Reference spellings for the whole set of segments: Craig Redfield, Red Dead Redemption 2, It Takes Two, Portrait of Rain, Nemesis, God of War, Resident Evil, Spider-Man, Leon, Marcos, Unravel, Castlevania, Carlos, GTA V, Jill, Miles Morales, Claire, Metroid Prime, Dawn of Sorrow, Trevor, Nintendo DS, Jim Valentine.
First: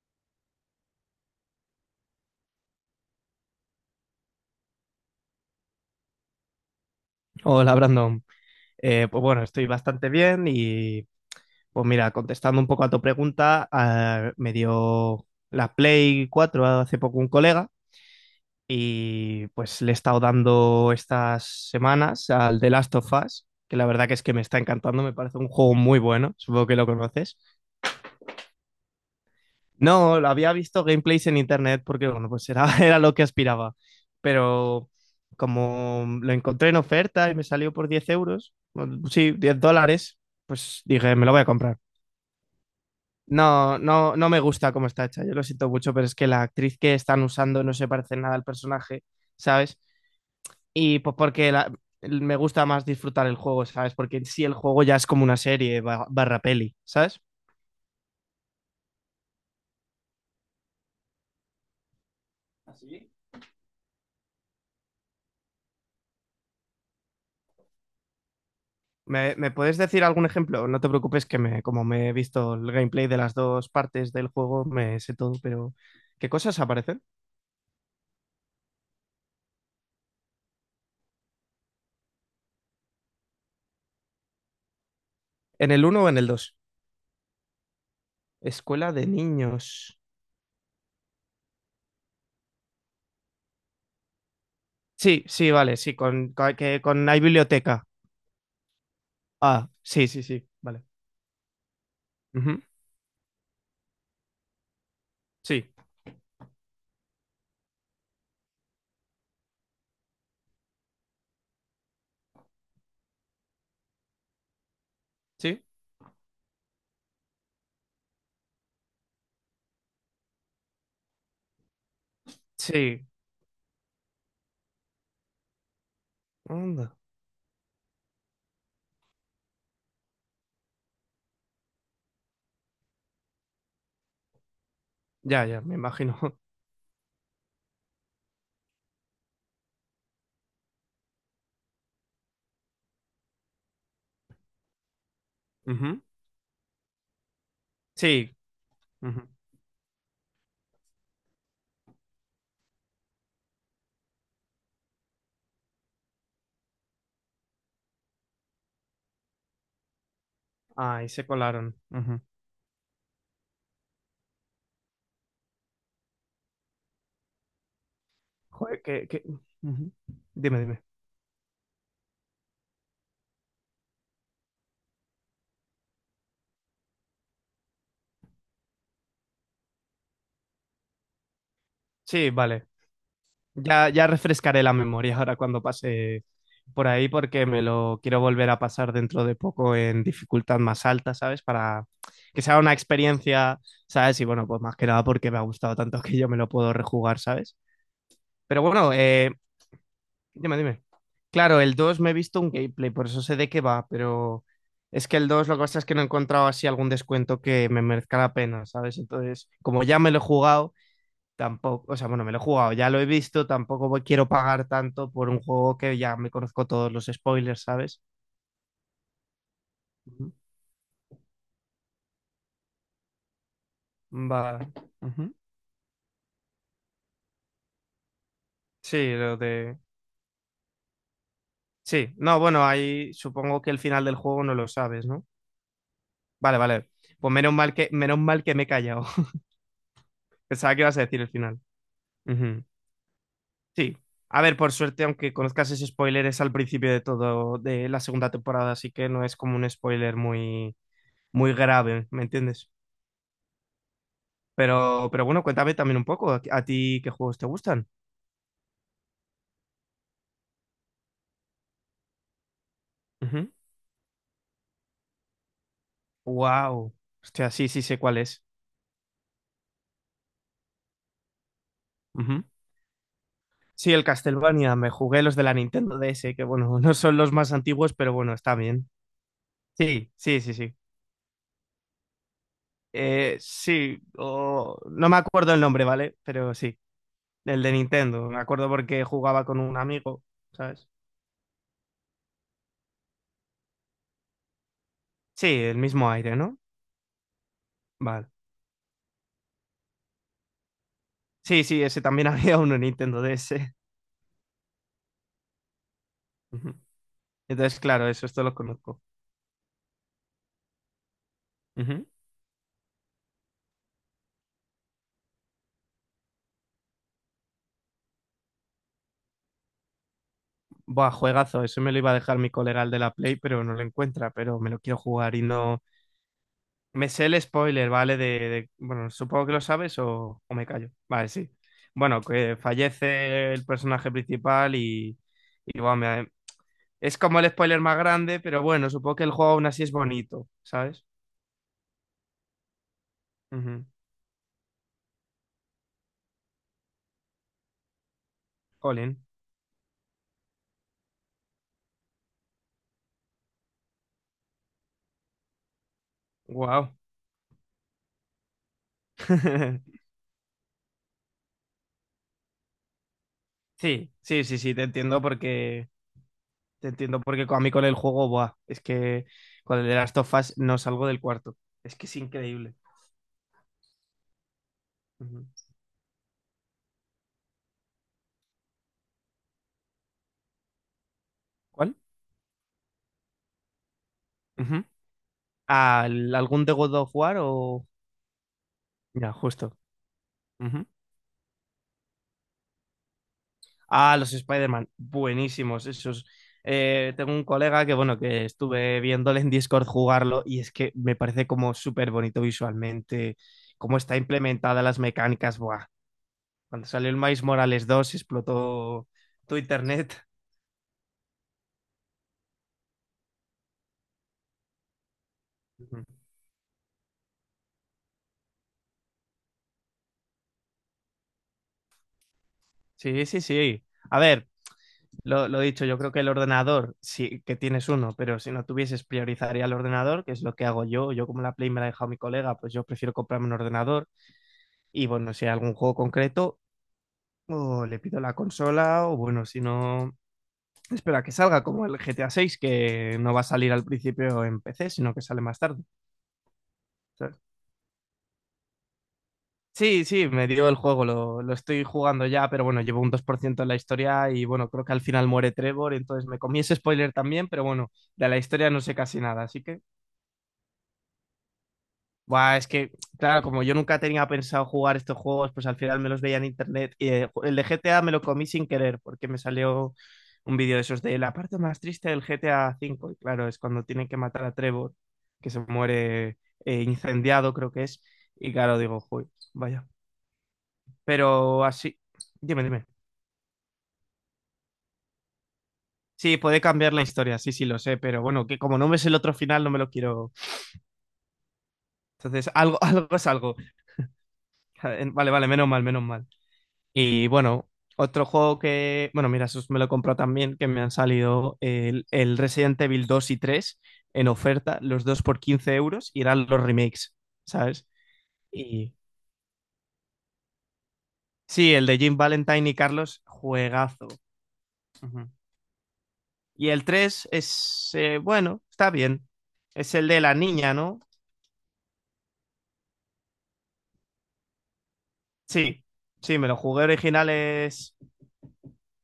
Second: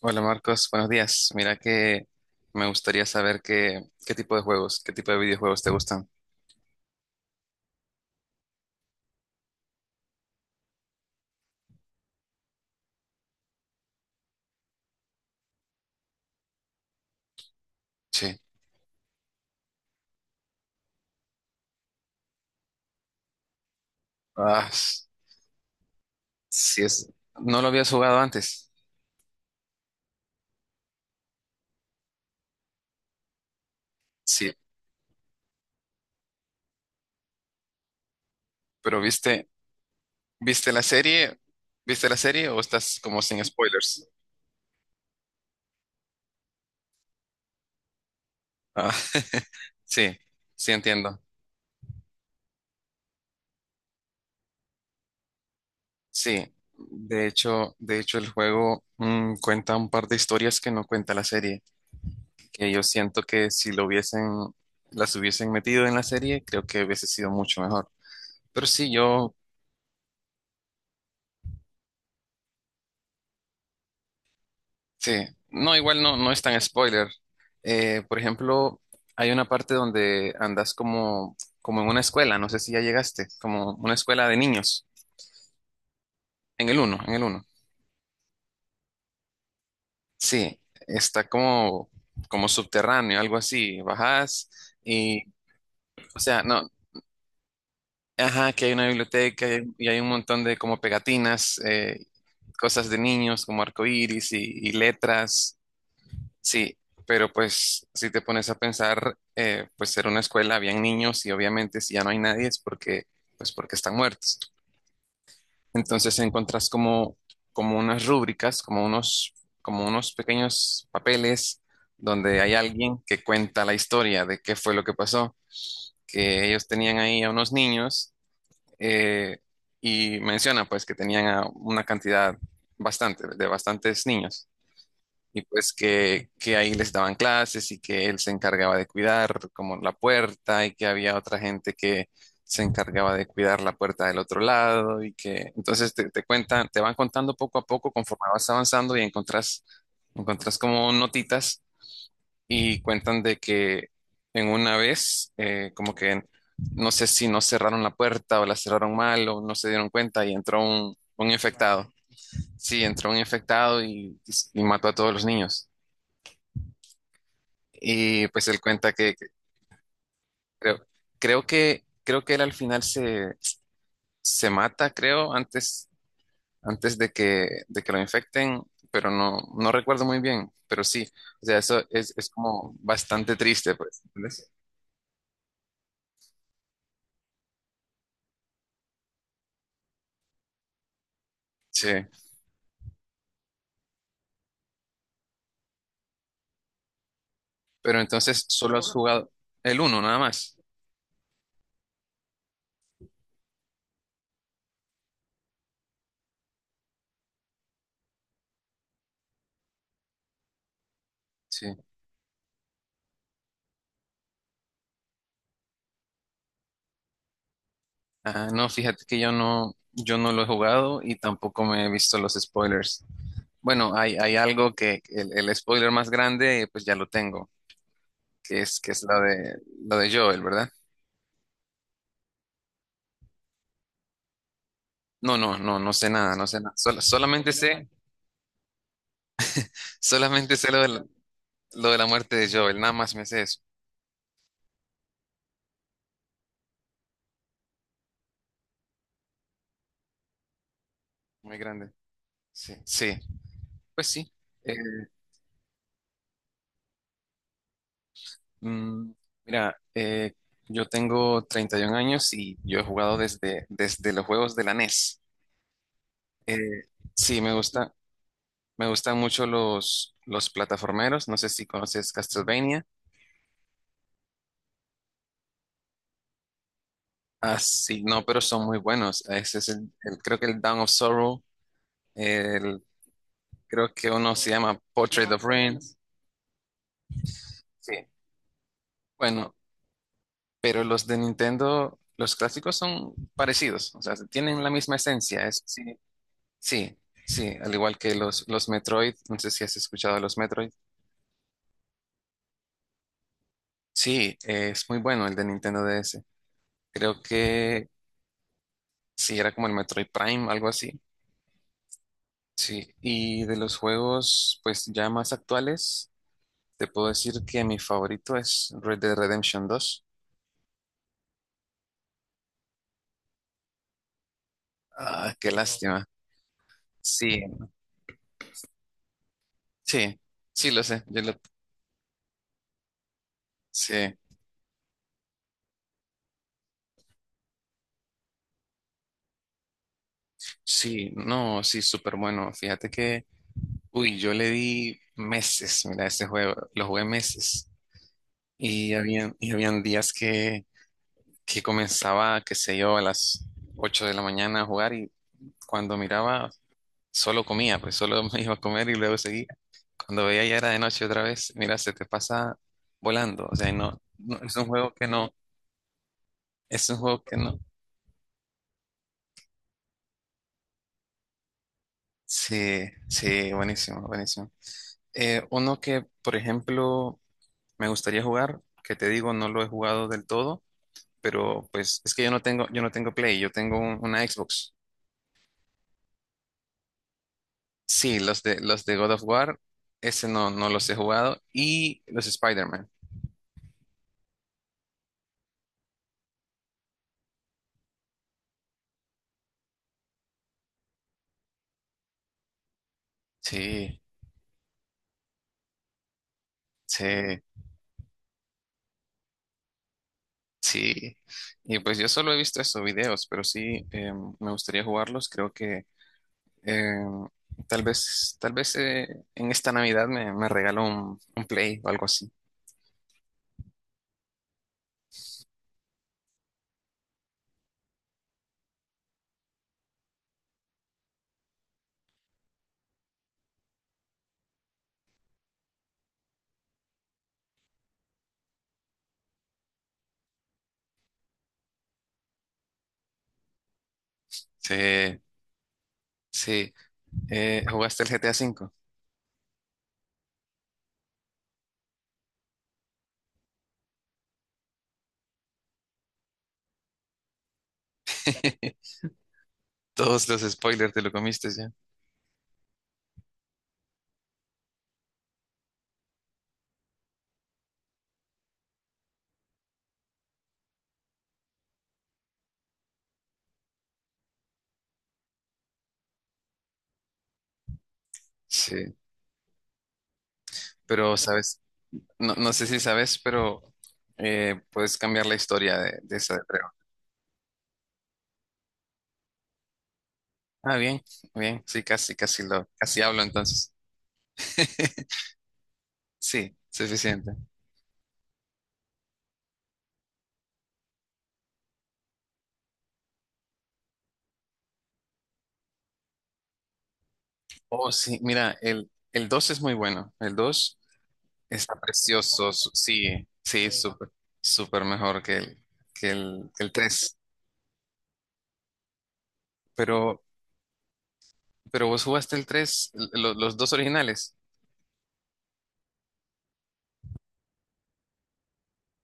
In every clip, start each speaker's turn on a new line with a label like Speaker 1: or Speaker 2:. Speaker 1: Hola Marcos, buenos días. Mira que me gustaría saber qué tipo de juegos, qué tipo de videojuegos te gustan.
Speaker 2: Hola Brandon. Pues bueno, estoy bastante bien y pues mira, contestando un poco a tu pregunta, me dio la Play 4 hace poco un colega
Speaker 1: Sí.
Speaker 2: y pues le he estado dando estas semanas al The Last of Us, que la verdad que es que me está
Speaker 1: Ah,
Speaker 2: encantando, me parece un juego muy bueno, supongo que
Speaker 1: sí
Speaker 2: lo
Speaker 1: es.
Speaker 2: conoces.
Speaker 1: ¿No lo habías jugado antes?
Speaker 2: No, lo había visto gameplays en internet porque, bueno, pues era, era lo que aspiraba.
Speaker 1: Sí,
Speaker 2: Pero como lo encontré en oferta y me salió por 10 euros, bueno,
Speaker 1: pero
Speaker 2: sí, 10 dólares,
Speaker 1: ¿viste
Speaker 2: pues
Speaker 1: la
Speaker 2: dije, me lo
Speaker 1: serie?
Speaker 2: voy a comprar.
Speaker 1: ¿Viste la serie o estás como sin
Speaker 2: No,
Speaker 1: spoilers?
Speaker 2: no, no me gusta cómo está hecha, yo lo siento mucho, pero es que la actriz que están usando no se parece nada al
Speaker 1: Ah,
Speaker 2: personaje, ¿sabes?
Speaker 1: sí, sí
Speaker 2: Y pues
Speaker 1: entiendo.
Speaker 2: me gusta más disfrutar el juego, ¿sabes? Porque en sí el juego ya es como una serie barra
Speaker 1: Sí,
Speaker 2: peli, ¿sabes?
Speaker 1: de hecho el juego cuenta un par de historias que no cuenta la serie, que yo siento que si las hubiesen metido en la serie, creo que hubiese sido mucho mejor. Pero sí,
Speaker 2: ¿Me puedes decir algún ejemplo? No te preocupes que me, como me he visto el gameplay de las dos partes del juego, me sé
Speaker 1: sí,
Speaker 2: todo, pero
Speaker 1: no, igual no,
Speaker 2: ¿qué
Speaker 1: no es
Speaker 2: cosas
Speaker 1: tan
Speaker 2: aparecen?
Speaker 1: spoiler. Por ejemplo, hay una parte donde andas como en una escuela, no sé si ya llegaste, como una escuela de niños,
Speaker 2: ¿En el uno o en el dos?
Speaker 1: en el uno, en el uno.
Speaker 2: Escuela de niños.
Speaker 1: Sí, está como subterráneo, algo así, y,
Speaker 2: Sí, sí, vale, sí,
Speaker 1: o sea, no,
Speaker 2: con hay biblioteca.
Speaker 1: ajá, que hay una biblioteca
Speaker 2: Ah,
Speaker 1: y hay
Speaker 2: sí,
Speaker 1: un
Speaker 2: sí,
Speaker 1: montón
Speaker 2: sí,
Speaker 1: de como
Speaker 2: vale.
Speaker 1: pegatinas,
Speaker 2: Ujú.
Speaker 1: cosas de niños, como arcoíris y letras.
Speaker 2: Sí,
Speaker 1: Sí, pero pues si te pones a pensar, pues era una escuela, habían niños y obviamente si ya no hay nadie es pues porque están muertos.
Speaker 2: sí,
Speaker 1: Entonces encontrás como unas rúbricas, como unos pequeños papeles donde hay alguien
Speaker 2: sí.
Speaker 1: que cuenta la historia de qué fue lo que pasó, que ellos
Speaker 2: Anda.
Speaker 1: tenían ahí a unos niños eh, y menciona pues que tenían a una cantidad de bastantes niños. Y
Speaker 2: Ya, ya,
Speaker 1: pues
Speaker 2: me imagino.
Speaker 1: que, que ahí les daban clases y que él se encargaba de cuidar como la puerta y que había otra gente que se encargaba de cuidar la puerta del otro lado y que entonces
Speaker 2: Ujú.
Speaker 1: te cuentan, te van contando poco a poco conforme
Speaker 2: Sí.
Speaker 1: vas avanzando y
Speaker 2: Ujú.
Speaker 1: encontrás como notitas y cuentan de que en una vez como que no sé si no cerraron la puerta o la cerraron mal o no se dieron cuenta y entró un,
Speaker 2: Ah, y se
Speaker 1: un
Speaker 2: colaron.
Speaker 1: infectado.
Speaker 2: Ujú.
Speaker 1: Sí, entró un infectado y mató a todos los niños. Y pues él
Speaker 2: Joder,
Speaker 1: cuenta
Speaker 2: que,
Speaker 1: que
Speaker 2: que-
Speaker 1: que
Speaker 2: ujú. Dime, dime.
Speaker 1: creo, creo que él al final se mata, creo, antes de que lo infecten, pero no recuerdo muy bien, pero sí, o sea, eso es
Speaker 2: Sí, vale.
Speaker 1: como bastante triste,
Speaker 2: Ya,
Speaker 1: pues.
Speaker 2: ya
Speaker 1: ¿Entendés?
Speaker 2: refrescaré la memoria ahora cuando pase por ahí porque me lo quiero volver a pasar dentro de poco en dificultad más alta, ¿sabes? Para
Speaker 1: Sí,
Speaker 2: que sea una experiencia, ¿sabes? Y bueno, pues más que nada porque me ha gustado tanto que yo me lo puedo rejugar, ¿sabes?
Speaker 1: pero entonces
Speaker 2: Pero
Speaker 1: solo has
Speaker 2: bueno,
Speaker 1: jugado el uno nada más.
Speaker 2: dime, dime. Claro, el 2 me he visto un gameplay, por eso sé de qué va, pero es que el 2 lo que pasa es que no he encontrado así algún descuento que me merezca la pena, ¿sabes? Entonces, como ya me lo he jugado
Speaker 1: Sí.
Speaker 2: tampoco, o sea, bueno, me lo he jugado, ya lo he visto, tampoco voy- quiero pagar tanto por un juego que ya me conozco todos los spoilers, ¿sabes?
Speaker 1: Ah, no, fíjate que yo no lo he jugado y tampoco me he visto los spoilers. Bueno, hay,
Speaker 2: Ujú.
Speaker 1: hay
Speaker 2: Va.
Speaker 1: algo que
Speaker 2: Ujú.
Speaker 1: el spoiler más grande, pues ya lo tengo. Que es
Speaker 2: Sí,
Speaker 1: la
Speaker 2: lo
Speaker 1: de,
Speaker 2: de...
Speaker 1: la de Joel, ¿verdad?
Speaker 2: Sí, no, bueno, ahí supongo que el final del juego no lo sabes, ¿no?
Speaker 1: No, no, no, no sé nada, no
Speaker 2: Vale,
Speaker 1: sé nada.
Speaker 2: vale.
Speaker 1: Sol-
Speaker 2: Pues
Speaker 1: solamente sé,
Speaker 2: menos mal que me he callado.
Speaker 1: solamente sé
Speaker 2: Pensaba
Speaker 1: lo
Speaker 2: que
Speaker 1: de
Speaker 2: ibas a
Speaker 1: la,
Speaker 2: decir el final.
Speaker 1: lo de la muerte de
Speaker 2: Ujú.
Speaker 1: Joel, nada más me sé eso.
Speaker 2: Sí. A ver, por suerte, aunque conozcas ese spoiler, es al principio de todo, de la segunda temporada, así que no es como un spoiler muy, muy
Speaker 1: Muy grande.
Speaker 2: grave, ¿me entiendes?
Speaker 1: Sí, sí, pues sí. Eh,
Speaker 2: Pero bueno, cuéntame también un poco, ¿a ti qué juegos te gustan?
Speaker 1: mm, mira, yo tengo 31 años y yo he jugado desde los juegos de la NES. Eh,
Speaker 2: Wow.
Speaker 1: sí,
Speaker 2: Hostia, sí, sí sé cuál es.
Speaker 1: me gustan mucho los plataformeros. No sé si conoces
Speaker 2: Ujú.
Speaker 1: Castlevania.
Speaker 2: Sí, el Castlevania, me jugué los de la Nintendo DS, que bueno, no son los más
Speaker 1: Ah,
Speaker 2: antiguos,
Speaker 1: sí,
Speaker 2: pero
Speaker 1: no,
Speaker 2: bueno,
Speaker 1: pero
Speaker 2: está
Speaker 1: son muy
Speaker 2: bien.
Speaker 1: buenos. Ese es
Speaker 2: Sí,
Speaker 1: creo
Speaker 2: sí,
Speaker 1: que
Speaker 2: sí,
Speaker 1: el
Speaker 2: sí.
Speaker 1: Dawn of Sorrow. El Creo
Speaker 2: Sí,
Speaker 1: que uno se llama
Speaker 2: no me
Speaker 1: Portrait of
Speaker 2: acuerdo el
Speaker 1: Rain.
Speaker 2: nombre, ¿vale? Pero sí, el de
Speaker 1: Sí.
Speaker 2: Nintendo, me acuerdo porque jugaba
Speaker 1: Bueno,
Speaker 2: con un amigo,
Speaker 1: pero
Speaker 2: ¿sabes?
Speaker 1: los de Nintendo, los clásicos son parecidos, o sea, tienen la misma esencia.
Speaker 2: Sí, el
Speaker 1: Sí,
Speaker 2: mismo aire, ¿no?
Speaker 1: sí, sí, al igual que
Speaker 2: Vale.
Speaker 1: los Metroid, no sé si has escuchado de los Metroid.
Speaker 2: Sí, sí, ese también había uno en Nintendo DS.
Speaker 1: Sí, es muy bueno el de Nintendo DS.
Speaker 2: Ujú.
Speaker 1: Creo
Speaker 2: Entonces,
Speaker 1: que
Speaker 2: claro, eso, esto lo conozco.
Speaker 1: sí, era como el Metroid Prime, algo así.
Speaker 2: Ujú.
Speaker 1: Sí, y de los juegos, pues ya más actuales, te puedo decir que mi favorito es Red Dead Redemption 2.
Speaker 2: Buah, juegazo, ese me lo iba a dejar mi colega el de la Play, pero no lo encuentra, pero me lo quiero
Speaker 1: Ah,
Speaker 2: jugar y
Speaker 1: qué
Speaker 2: no...
Speaker 1: lástima.
Speaker 2: Me sé el
Speaker 1: Sí,
Speaker 2: spoiler, ¿vale? Bueno, supongo que lo sabes
Speaker 1: sí,
Speaker 2: o me
Speaker 1: sí lo
Speaker 2: callo.
Speaker 1: sé, yo
Speaker 2: Vale,
Speaker 1: lo
Speaker 2: sí. Bueno, que fallece el personaje
Speaker 1: sí,
Speaker 2: principal y buah, es como el spoiler más grande, pero bueno, supongo que el juego aún así es bonito, ¿sabes?
Speaker 1: sí, no, sí, súper bueno. Fíjate que,
Speaker 2: Ujú.
Speaker 1: uy, yo le di meses, mira, este juego, lo jugué meses y
Speaker 2: Colin.
Speaker 1: habían días que comenzaba, qué sé yo, a las 8 de la mañana a jugar y cuando miraba,
Speaker 2: Wow.
Speaker 1: solo comía, pues solo me iba a comer y luego seguía. Cuando veía ya era de noche otra vez, mira, se te pasa volando, o sea, no,
Speaker 2: Sí,
Speaker 1: no,
Speaker 2: sí, sí, sí, te entiendo porque... Te
Speaker 1: es un
Speaker 2: entiendo,
Speaker 1: juego que
Speaker 2: porque
Speaker 1: no,
Speaker 2: a mí con el juego, buah, es que con el de Last of Us no salgo del cuarto. Es que es increíble.
Speaker 1: sí, sí, buenísimo, buenísimo.
Speaker 2: Ujú.
Speaker 1: Uno que, por ejemplo, me gustaría jugar, que te digo, no lo he jugado del todo, pero
Speaker 2: ¿Cuál?
Speaker 1: pues es que yo no tengo Play, yo tengo una Xbox.
Speaker 2: Ujú. Algún de God of War o...?
Speaker 1: Sí, los de God of
Speaker 2: Ya,
Speaker 1: War,
Speaker 2: justo.
Speaker 1: ese no
Speaker 2: Ujú.
Speaker 1: los he jugado, y los Spider-Man.
Speaker 2: Ah, los Spider-Man. Buenísimos esos. Tengo un colega que, bueno, que estuve viéndole en Discord jugarlo y es que me parece como súper bonito visualmente, cómo
Speaker 1: Sí,
Speaker 2: está implementada las mecánicas. Buah. Cuando
Speaker 1: sí,
Speaker 2: salió el Miles Morales 2 explotó tu internet.
Speaker 1: sí. Y pues yo solo he visto esos videos, pero sí, me gustaría jugarlos. Creo que
Speaker 2: Ujú.
Speaker 1: eh, tal vez en esta Navidad me regalo un Play o algo así.
Speaker 2: Sí, sí, sí. A ver, lo dicho, yo creo que el ordenador, sí que tienes uno, pero si no tuvieses, priorizaría el ordenador, que es lo que hago yo. Yo como la Play me la ha dejado mi colega, pues yo prefiero comprarme un ordenador. Y bueno, si hay algún juego concreto, o le pido la consola, o bueno, si no, espera que salga como el GTA 6, que no va a salir al principio en
Speaker 1: Sí,
Speaker 2: PC, sino que sale más tarde.
Speaker 1: sí.
Speaker 2: ¿Sabes?
Speaker 1: ¿Jugaste el GTA V?
Speaker 2: Sí, sí, me dio el juego, lo estoy jugando ya, pero bueno, llevo un 2 por ciento en la historia y bueno, creo que al final muere Trevor, entonces me comí ese spoiler también, pero bueno, de la historia no sé casi nada, así que...
Speaker 1: Todos los spoilers te lo comiste ya.
Speaker 2: Buah, es que, claro, como yo nunca tenía pensado jugar estos juegos, pues al final me los veía en internet. Y el de GTA me lo comí sin querer, porque me salió un vídeo de esos de la parte más triste del GTA V. Y claro, es cuando tienen que matar a Trevor, que se muere incendiado, creo que es. Y claro,
Speaker 1: Sí,
Speaker 2: digo, "Joder, vaya."
Speaker 1: pero
Speaker 2: Pero así,
Speaker 1: no, no
Speaker 2: dime,
Speaker 1: sé si
Speaker 2: dime.
Speaker 1: sabes, pero puedes cambiar la historia de esa
Speaker 2: Sí,
Speaker 1: de
Speaker 2: puede
Speaker 1: Trevor.
Speaker 2: cambiar la historia, sí, sí, lo sé, pero bueno, que como no ves el otro final, no me lo quiero.
Speaker 1: Ah, bien, bien, sí,
Speaker 2: Entonces, algo,
Speaker 1: casi
Speaker 2: algo
Speaker 1: hablo
Speaker 2: es algo.
Speaker 1: entonces.
Speaker 2: Vale, vale, menos mal, menos mal.
Speaker 1: Sí,
Speaker 2: Y
Speaker 1: suficiente.
Speaker 2: bueno, otro juego que, bueno, mira, esos me lo compró también, que me han salido el Resident Evil 2 y 3 en oferta, los dos por 15 euros, y eran los remakes, ¿sabes?
Speaker 1: Oh, sí, mira, el,
Speaker 2: Y
Speaker 1: el 2 es muy bueno. El 2
Speaker 2: sí,
Speaker 1: está
Speaker 2: el de Jim
Speaker 1: precioso.
Speaker 2: Valentine y Carlos,
Speaker 1: Sí, sí,
Speaker 2: juegazo.
Speaker 1: súper mejor
Speaker 2: Ujú.
Speaker 1: que el, que el, que
Speaker 2: Y
Speaker 1: el
Speaker 2: el
Speaker 1: 3.
Speaker 2: 3 es, bueno, está bien. Es el de
Speaker 1: Pero,
Speaker 2: la niña, ¿no?
Speaker 1: pero vos jugaste el 3, los dos originales.
Speaker 2: Sí, sí, me lo jugué original, es...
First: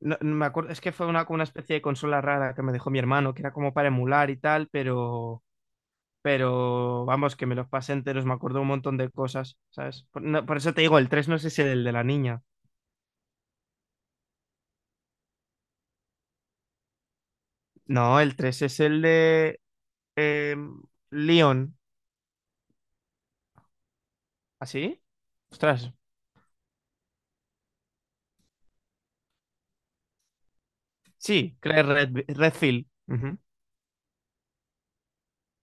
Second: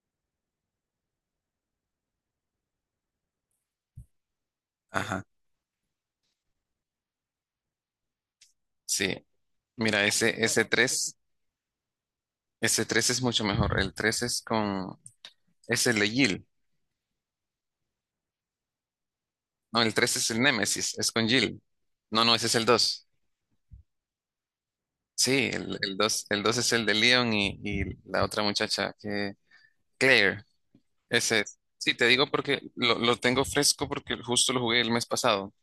Speaker 2: No, no me acuerdo, es que fue una, como una especie de consola rara que me dejó mi hermano, que era como para emular y tal,
Speaker 1: Ajá,
Speaker 2: pero vamos, que me los pasé enteros, me acuerdo un montón de
Speaker 1: sí.
Speaker 2: cosas,
Speaker 1: Mira,
Speaker 2: ¿sabes? Por, no- por eso te digo, el tres no sé si es el de la niña.
Speaker 1: ese 3 es mucho mejor. El 3 es es el de Jill.
Speaker 2: No, el 3 es el de
Speaker 1: No, el 3 es el
Speaker 2: eh,
Speaker 1: Nemesis, es con Jill.
Speaker 2: Leon.
Speaker 1: No, no, ese es el dos.
Speaker 2: ¿Así?
Speaker 1: Sí, el,
Speaker 2: Ostras,
Speaker 1: el dos el dos es el de Leon y la otra muchacha que, Claire, ese
Speaker 2: sí,
Speaker 1: es. Sí, te digo porque
Speaker 2: Redfield.
Speaker 1: lo
Speaker 2: Ujú.
Speaker 1: tengo fresco porque justo lo jugué el mes pasado.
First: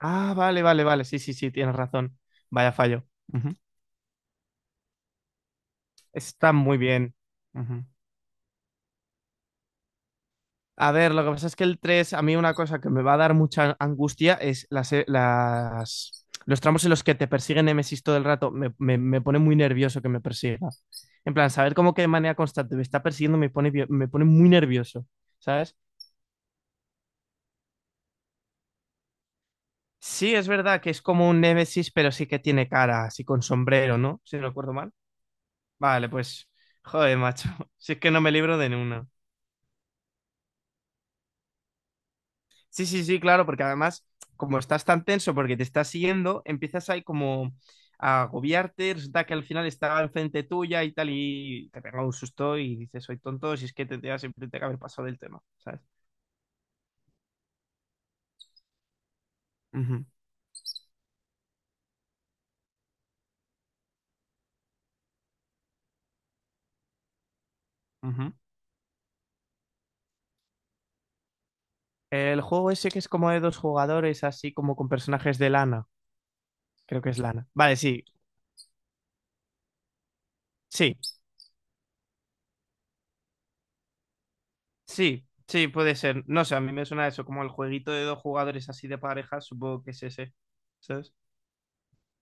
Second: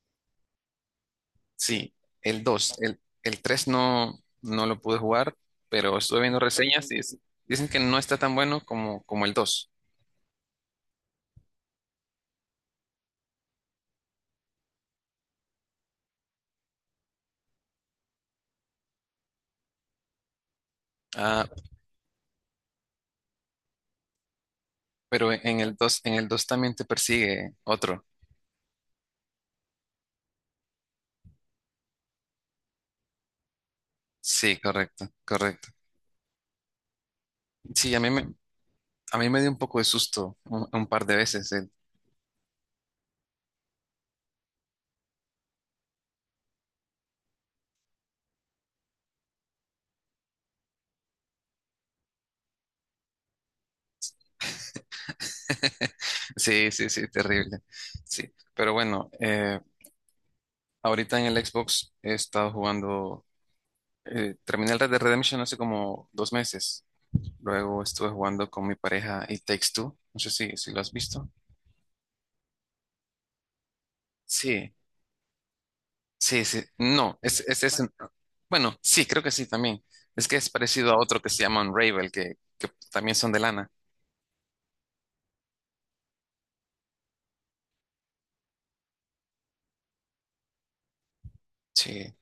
Speaker 2: Ah, vale, vale, vale, sí, sí, sí, tienes
Speaker 1: Sí,
Speaker 2: razón.
Speaker 1: el
Speaker 2: Vaya
Speaker 1: dos. el,
Speaker 2: fallo.
Speaker 1: el
Speaker 2: Ujú.
Speaker 1: 3 no lo pude jugar, pero estuve viendo
Speaker 2: Está muy
Speaker 1: reseñas y
Speaker 2: bien.
Speaker 1: dicen que
Speaker 2: Ujú.
Speaker 1: no está tan bueno como el 2.
Speaker 2: A ver, lo que pasa es que el 3, a mí una cosa que me va a dar mucha angustia es las, los tramos en los que te persigue Nemesis todo el rato. Me pone muy nervioso que me persiga. En plan, saber cómo que de manera constante me está persiguiendo me pone, me pone muy nervioso,
Speaker 1: Pero en en el
Speaker 2: ¿sabes?
Speaker 1: dos en el dos también te persigue otro.
Speaker 2: Sí, es verdad que es como un Nemesis, pero sí que tiene cara, así con sombrero, ¿no? Si no
Speaker 1: Sí,
Speaker 2: recuerdo mal.
Speaker 1: correcto, correcto.
Speaker 2: Vale, pues, joder, macho. Si
Speaker 1: Sí,
Speaker 2: es
Speaker 1: a mí
Speaker 2: que no me
Speaker 1: me,
Speaker 2: libro de ninguna.
Speaker 1: a mí me dio un poco de susto un par de veces.
Speaker 2: Sí, sí, sí, claro, porque además, como estás tan tenso porque te estás siguiendo, empiezas ahí como a agobiarte, resulta que al final estaba enfrente tuya y tal, y te pega un susto y dices, soy tonto, si es que tendría siempre que haber pasado del tema, ¿sabes?
Speaker 1: Sí, sí, sí, terrible. Sí, pero bueno,
Speaker 2: Ujú,
Speaker 1: ahorita en el Xbox he estado jugando, terminé el Red Dead Redemption hace como 2 meses. Luego estuve
Speaker 2: ujú.
Speaker 1: jugando con mi pareja y Takes Two. No sé si lo has visto.
Speaker 2: El juego ese que es como de dos jugadores, así
Speaker 1: Sí.
Speaker 2: como con personajes de lana,
Speaker 1: Sí, sí,
Speaker 2: creo que
Speaker 1: no,
Speaker 2: es lana. Vale, sí,
Speaker 1: bueno, sí, creo que sí también. Es que es parecido
Speaker 2: sí,
Speaker 1: a otro que se llama Unravel, que también son de lana.
Speaker 2: sí, sí, puede ser. No sé, a mí me suena eso, como el jueguito de dos jugadores así de pareja, supongo que es ese, ¿sabes?
Speaker 1: Sí,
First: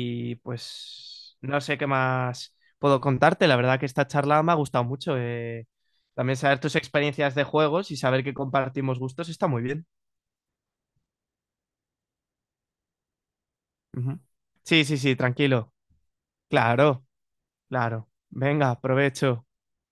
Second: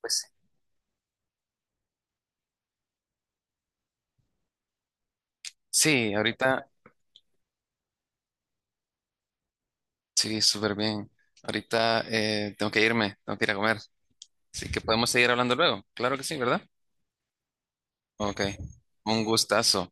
Speaker 1: pues
Speaker 2: pues no sé qué más puedo contarte. La verdad que esta charla me ha gustado mucho.
Speaker 1: sí,
Speaker 2: También saber
Speaker 1: ahorita,
Speaker 2: tus experiencias de juegos y saber que compartimos gustos está muy bien.
Speaker 1: sí, súper bien. Ahorita tengo que irme, tengo que ir a comer.
Speaker 2: Ujú.
Speaker 1: Así que
Speaker 2: Sí, sí,
Speaker 1: podemos
Speaker 2: sí,
Speaker 1: seguir hablando
Speaker 2: tranquilo.
Speaker 1: luego. Claro que sí, ¿verdad?
Speaker 2: Claro, claro.
Speaker 1: Ok,
Speaker 2: Venga,
Speaker 1: un
Speaker 2: provecho.
Speaker 1: gustazo.